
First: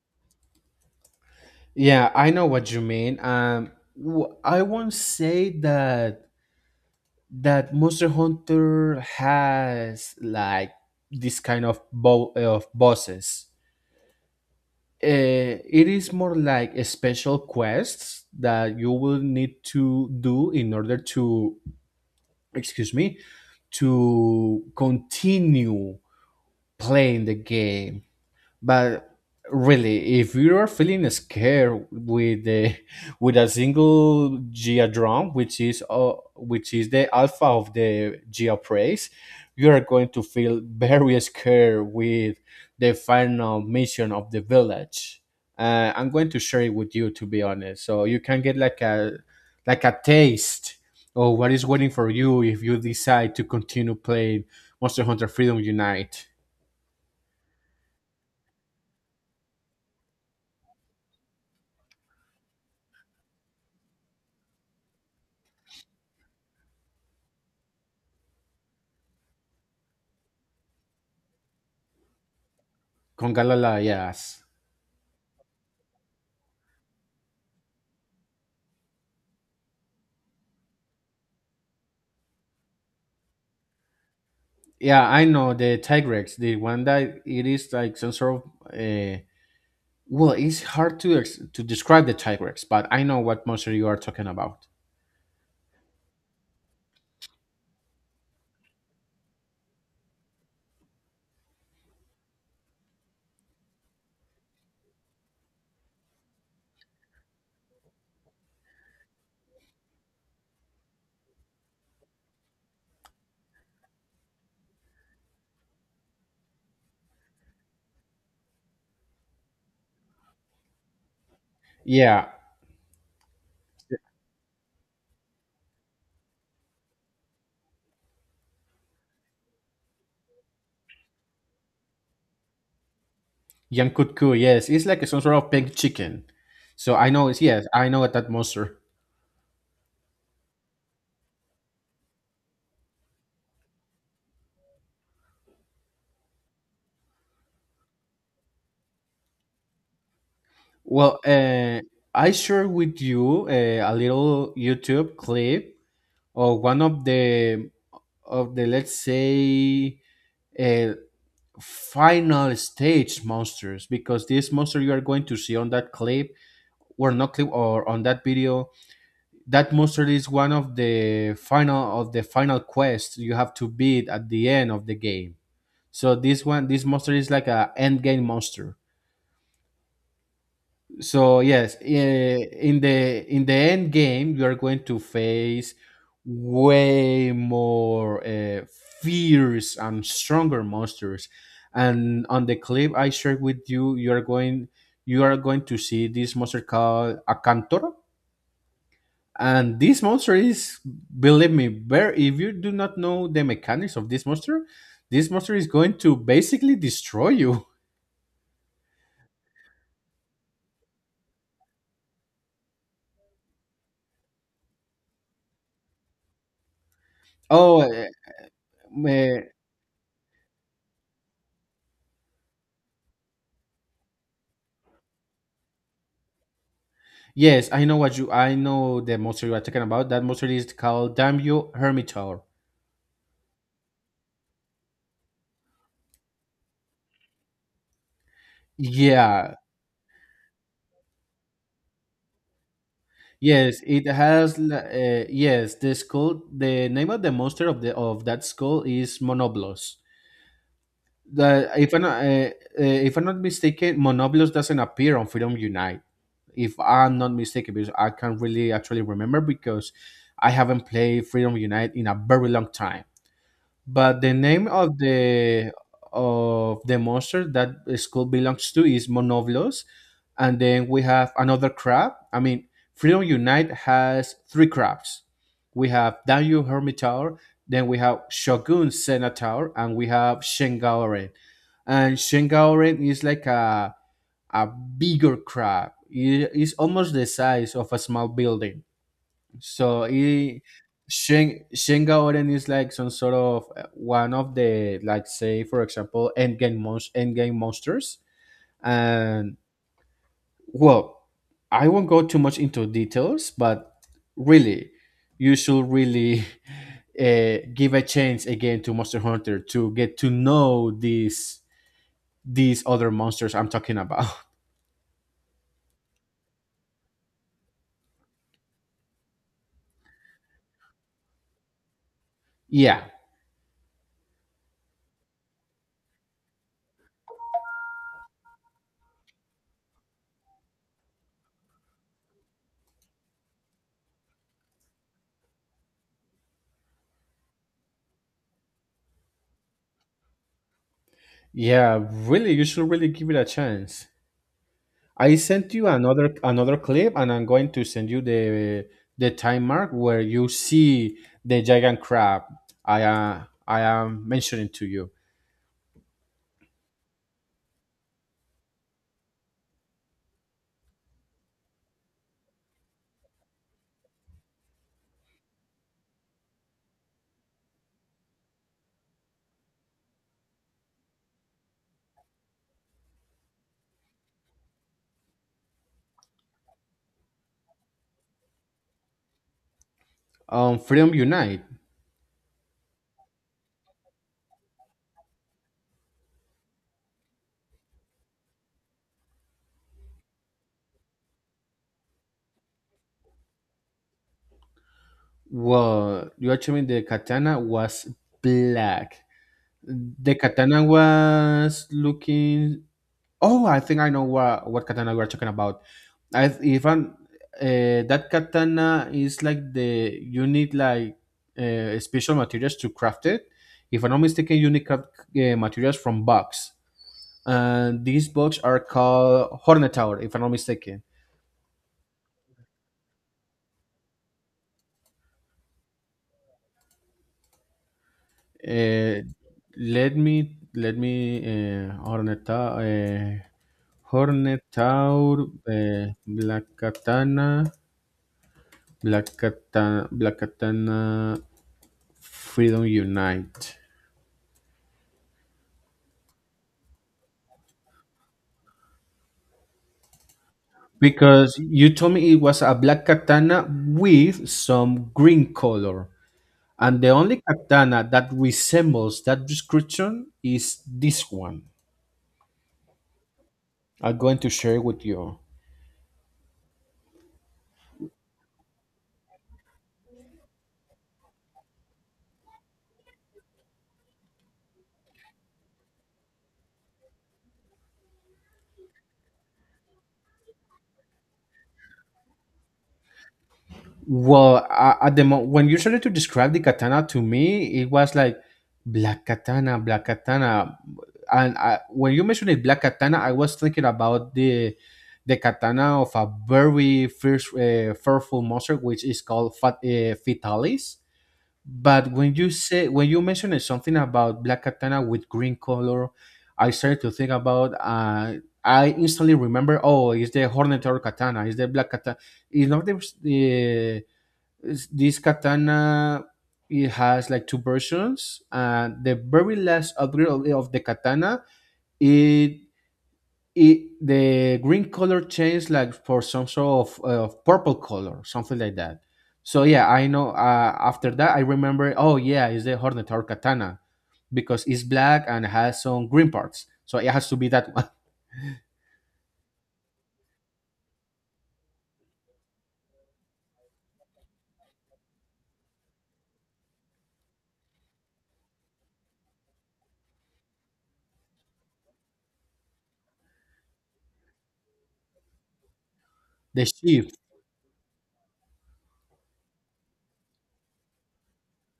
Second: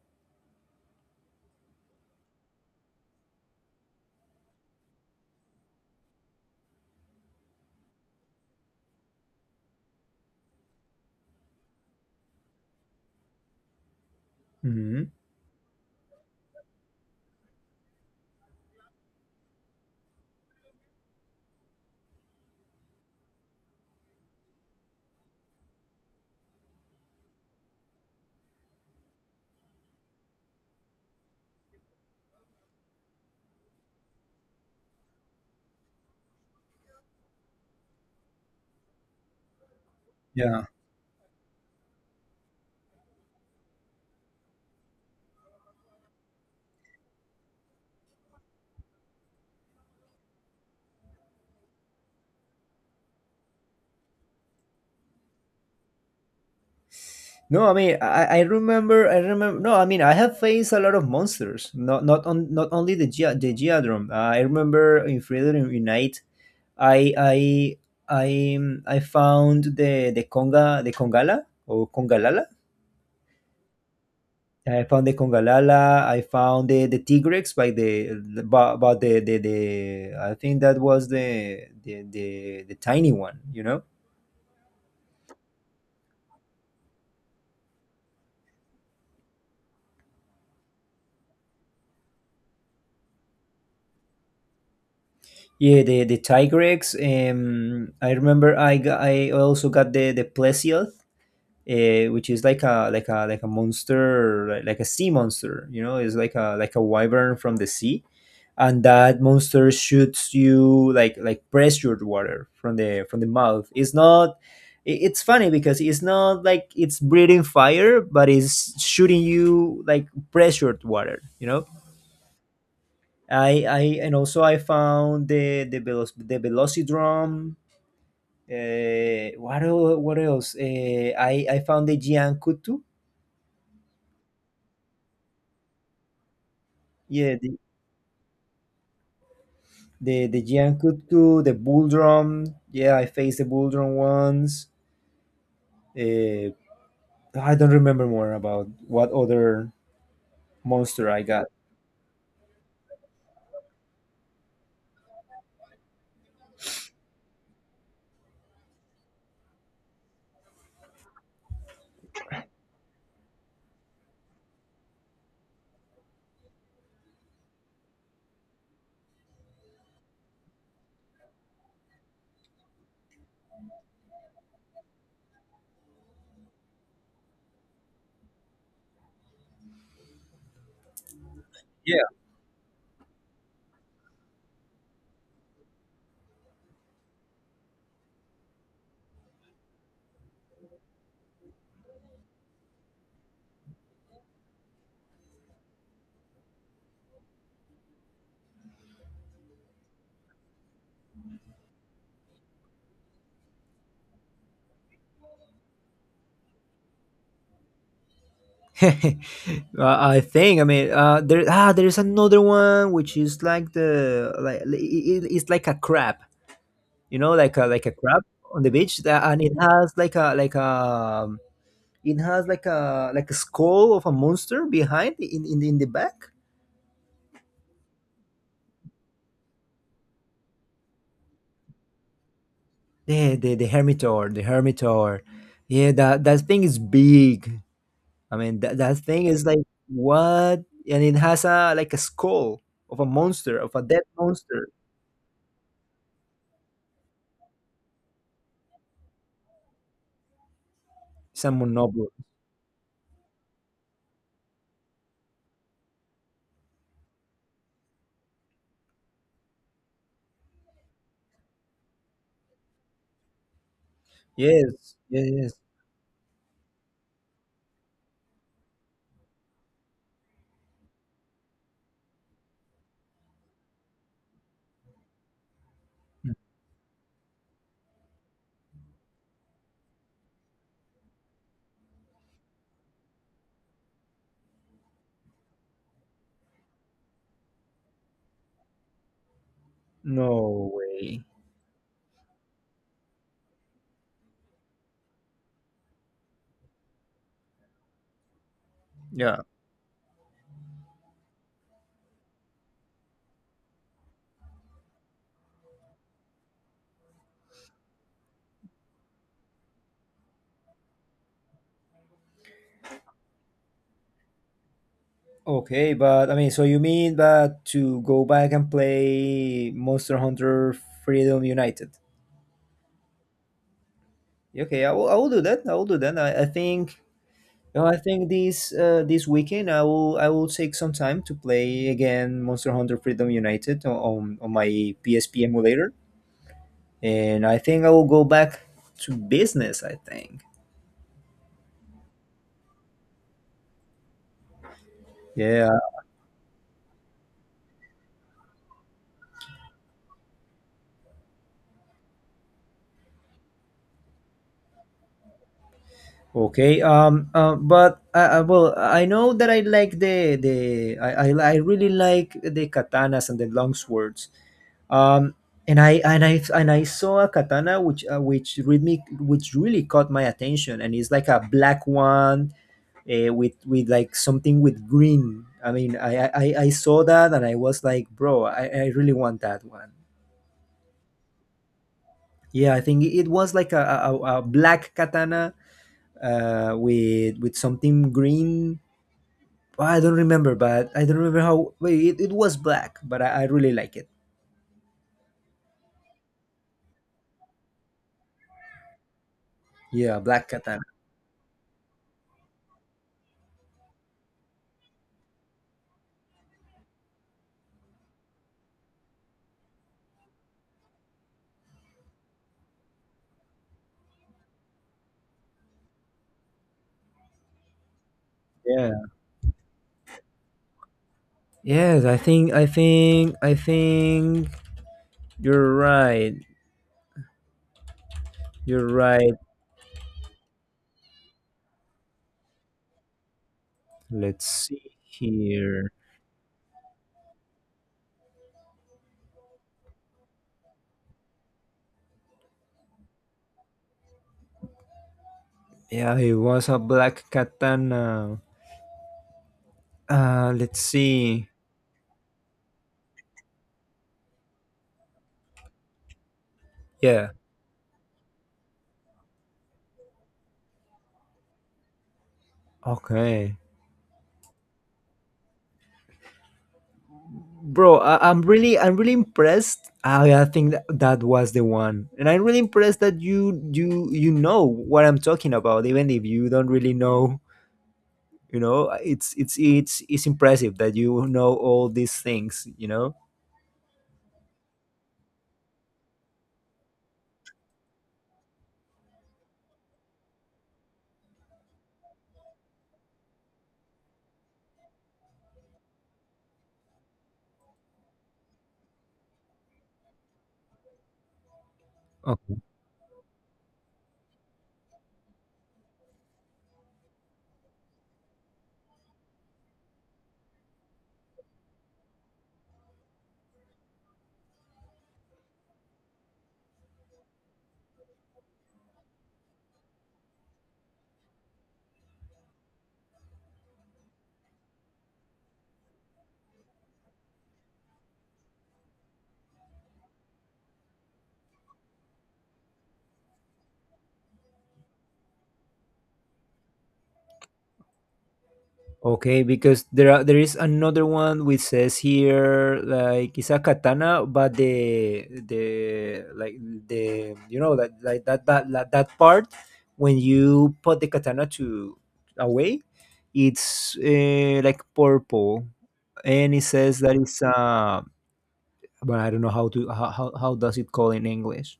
S2: Yeah, I know what you mean. I won't say that Monster Hunter has like this kind of of bosses.
S1: Mhm.
S2: It is more like a special quests that you will need to do in order to, excuse me, to continue playing the game. But really, if you are feeling scared with the with a single Gia drum, which is, the alpha of the Gia praise, you are going to feel very scared with the final mission of the village. I'm going to share it with you, to be honest, so you can get like a, like a taste of what is waiting for you if you decide to continue playing Monster Hunter Freedom Unite.
S1: No, I mean, I remember. No, I mean, I have faced a lot of monsters. Not only the Gia, the Geodrome. I remember in Freedom Unite, I, I, I found the congalala.
S2: Kongalala, yes.
S1: I found the congalala. I found the tigrex by the I think that was the tiny one. You know.
S2: Yeah, I know the Tigrex, the one that it is like some sort of. Well, it's hard to describe the Tigrex, but I know what monster you are talking about.
S1: Yeah, the Tigrex. I remember I got, I also got the Plesioth, which is like a sea monster. You know, it's like a wyvern from the sea, and that monster shoots you like pressured water from the mouth. It's not, it's funny because it's not like it's breathing fire, but it's shooting you like pressured water. You know.
S2: Yeah,
S1: I and also I found the velocidrome. What el- what else? I found the Jian.
S2: Yankuku. Yes, it's like some sort of pink chicken. So I know
S1: Yeah,
S2: it's
S1: the
S2: yes, I know that monster.
S1: the, the Gian Kutku, the bull drum. Yeah, I faced the bull drum once. Uh, I don't remember more about what other monster
S2: Well,
S1: I got.
S2: I share with you, a little YouTube clip of one of the let's say, uh, final stage monsters, because this monster you are going to see on that clip, or not clip, or on that video, that monster is one of the final quests you have to beat at the end of the game. So this monster is like a end game monster. So yes,
S1: Yeah.
S2: in the end game, you are going to face way more, fierce and stronger monsters. And on the clip I shared with you, you are going to see this monster called Akantor. And this monster is, believe me, very. If you do not know the mechanics of this monster is going to basically destroy you.
S1: I think. I mean, there ah, There's another one which is like it's like a crab. You know, like
S2: Oh,
S1: a crab on the beach, that, and
S2: uh,
S1: it has like a it has like a skull of a monster behind, in the back.
S2: yes, I know what you. I know the monster you are talking about. That monster is called Dambio Hermitaur.
S1: The the Hermitor. Yeah, that that thing is big. I mean, that thing is
S2: Yeah.
S1: like what? And it has a like a skull of a monster, of
S2: Yes,
S1: a dead
S2: it has.
S1: monster.
S2: Yes, the skull. The name of the monster of that skull is Monoblos.
S1: It's a
S2: The if I'm
S1: Monobo.
S2: not, uh, uh, if I'm not mistaken, Monoblos doesn't appear on Freedom Unite. If I'm not mistaken, because I can't really actually remember because I haven't played Freedom Unite in a very long time. But the name
S1: Yes, yes, yes.
S2: of the monster that the school belongs to is Monoblos, and then we have another crab. I mean, Freedom Unite has three crabs. We have Danyu Hermitaur, then we have Shogun Senator, and we have Shengaoren. And Shengaoren is like a bigger crab. It is almost the size of a small building, so he
S1: No way.
S2: Shin Gaoren is like some sort of one of the, like, say for example, endgame monsters.
S1: Yeah.
S2: And well I won't go too much into details, but really, you should really give a chance again to Monster Hunter to get to know these other monsters I'm talking about.
S1: Okay, but I mean, so you mean that to go back and play Monster Hunter Freedom United?
S2: Yeah.
S1: Yeah, okay, I will, I will do that. I think No, I think this weekend I will, take some time to play again Monster Hunter Freedom United on my PSP emulator, and I think I will go back to business. I think.
S2: Yeah, really, you should really give it a chance. I
S1: Yeah.
S2: sent you another clip, and I'm going to send you the time mark where you see the giant crab I am mentioning to you.
S1: Okay. But I know that I like the I really like the katanas and the long swords. Um. And I saw a katana which, which really caught my attention, and it's like a black one with like something with green. I mean, I saw that and I was like, bro, I really want that one.
S2: Freedom Unite.
S1: Yeah, I think it was like a black katana with something green. Oh, I don't remember, but I don't remember how. Wait, it was black, but I really like it.
S2: Well, you actually mean the katana was black.
S1: Yeah,
S2: The
S1: black katana.
S2: katana was looking. Oh, I think I know what katana we are talking about. If I'm that katana is like, the you need, like, special materials to craft it. If I'm not mistaken, you need craft, materials from bugs, and these bugs are
S1: Yeah.
S2: called hornetaur. If I'm not mistaken,
S1: Yes, I think you're right. You're
S2: uh,
S1: right.
S2: let me uh,
S1: Let's see
S2: hornetaur,
S1: here.
S2: black katana, black katana, black katana, Freedom Unite.
S1: Yeah, it was a black katana. Let's see.
S2: Because you told me it was a black katana with some green color. And the
S1: Yeah.
S2: only katana that resembles that description is this one.
S1: Okay.
S2: I'm going to share it with you.
S1: Bro, I'm really impressed. I think that, that was the one, and I'm really impressed that you know what I'm talking about, even if you don't really know. You know, it's impressive that you know all these things. You know.
S2: Well, at when you started to describe the katana to me, it was like black katana, and I, when you mentioned it, black katana, I was thinking about the katana of a very fierce, fearful monster, which is called Fatalis. But when you say, when you mentioned something about black katana with green color, I started to think about, I instantly remember, oh, it's the hornet or katana? Is the black katana? You know, there's the is this katana. It has like two versions, and the very last upgrade of the katana, it it the green color changed, like, for some sort of purple color, something like that. So yeah, I know, after that I remember, oh yeah, it's the hornet or katana because it's black and has some green parts, so it has to be that one.
S1: Okay, because there is another one which says here like it's a katana, but the like the you know that like that that that, that part when you put the katana to away, it's like purple, and it
S2: The
S1: says
S2: sheath.
S1: that it's but I don't know how to how does it call in English.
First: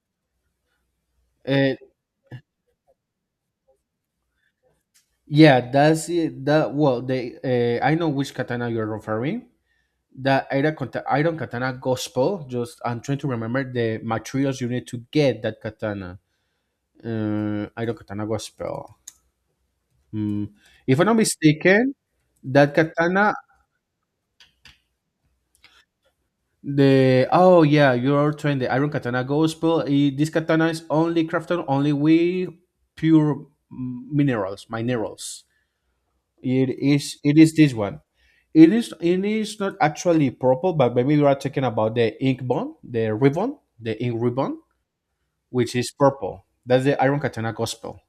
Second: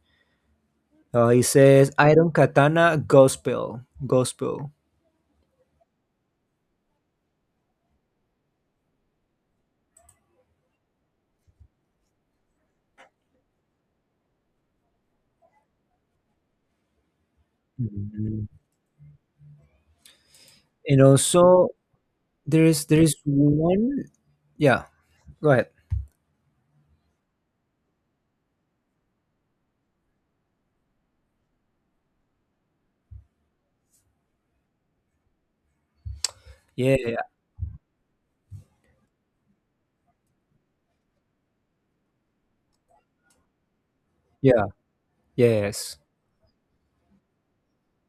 S1: It
S2: uh,
S1: says iron katana gospel gospel.
S2: yeah, that's it. That, well, the I know which katana you're referring. The Iron Katana Gospel. Just I'm trying to remember the materials you need to get that katana. Iron Katana
S1: Mhm.
S2: Gospel. Mm. If
S1: And
S2: I'm not
S1: also,
S2: mistaken,
S1: there
S2: that
S1: is
S2: katana,
S1: one. Yeah, go ahead.
S2: the oh yeah, you're trained the Iron Katana Gospel. This katana is only crafted only with pure minerals, minerals. It
S1: Yeah,
S2: is
S1: yeah,
S2: it is this one. It is not actually purple, but maybe you are talking about the ink bond, the ribbon, the ink ribbon,
S1: yeah,
S2: which is
S1: yes.
S2: purple. That's the Iron Katana Gospel.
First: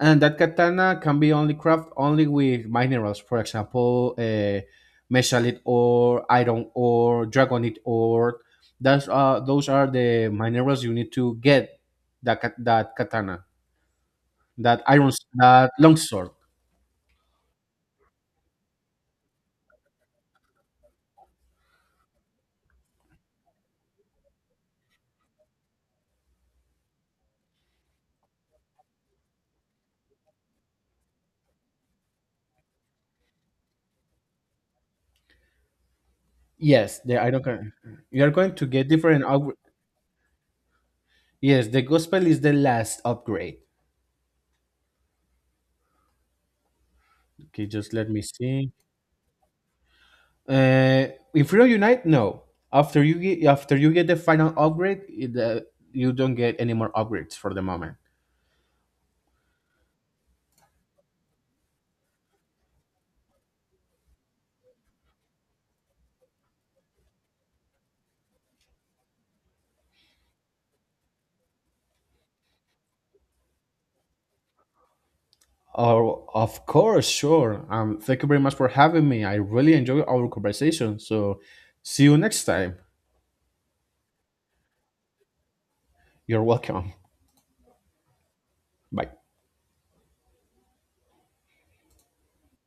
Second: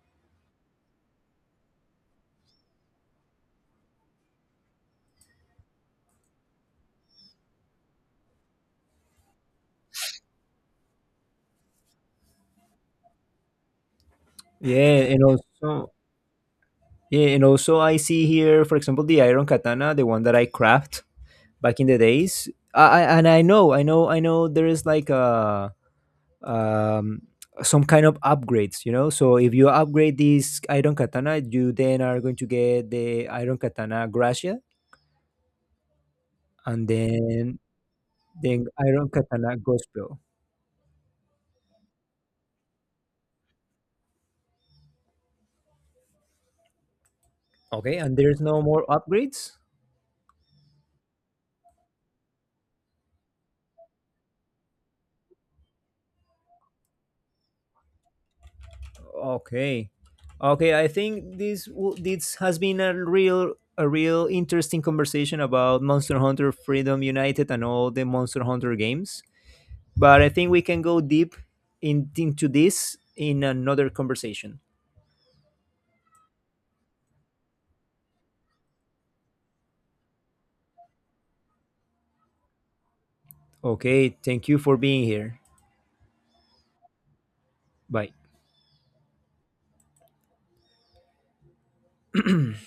S2: And that katana can be only crafted only with minerals, for example, mescalite ore, iron ore, dragonite ore. That's Those are the minerals you need to get that katana, that
S1: Yeah,
S2: iron,
S1: and
S2: that
S1: also,
S2: longsword.
S1: I see here, for example, the iron katana, the one that I craft back in the days. I and I know, I know, I know there is like a um some kind of upgrades, you know. So if you upgrade this iron katana, you then are going to get the iron katana gracia and
S2: Yes, the iron.
S1: then
S2: ka- You are going to get
S1: iron
S2: different
S1: katana gospel.
S2: yes, the gospel is the last upgrade. Okay, just
S1: Okay,
S2: let
S1: and
S2: me
S1: there's no
S2: see.
S1: more upgrades?
S2: Uh, in Freedom Unite, no. After you get the final upgrade, you don't get any more upgrades for the moment.
S1: Okay, okay. I think this has been a real interesting conversation about Monster Hunter Freedom United and all the Monster Hunter games. But I think we can go deep into this in another conversation.
S2: Oh, of course, sure. Thank you very much for having me. I really enjoy our conversation. So, see you next time.
S1: Okay, thank you for being here.
S2: You're welcome.
S1: Bye.
S2: Bye.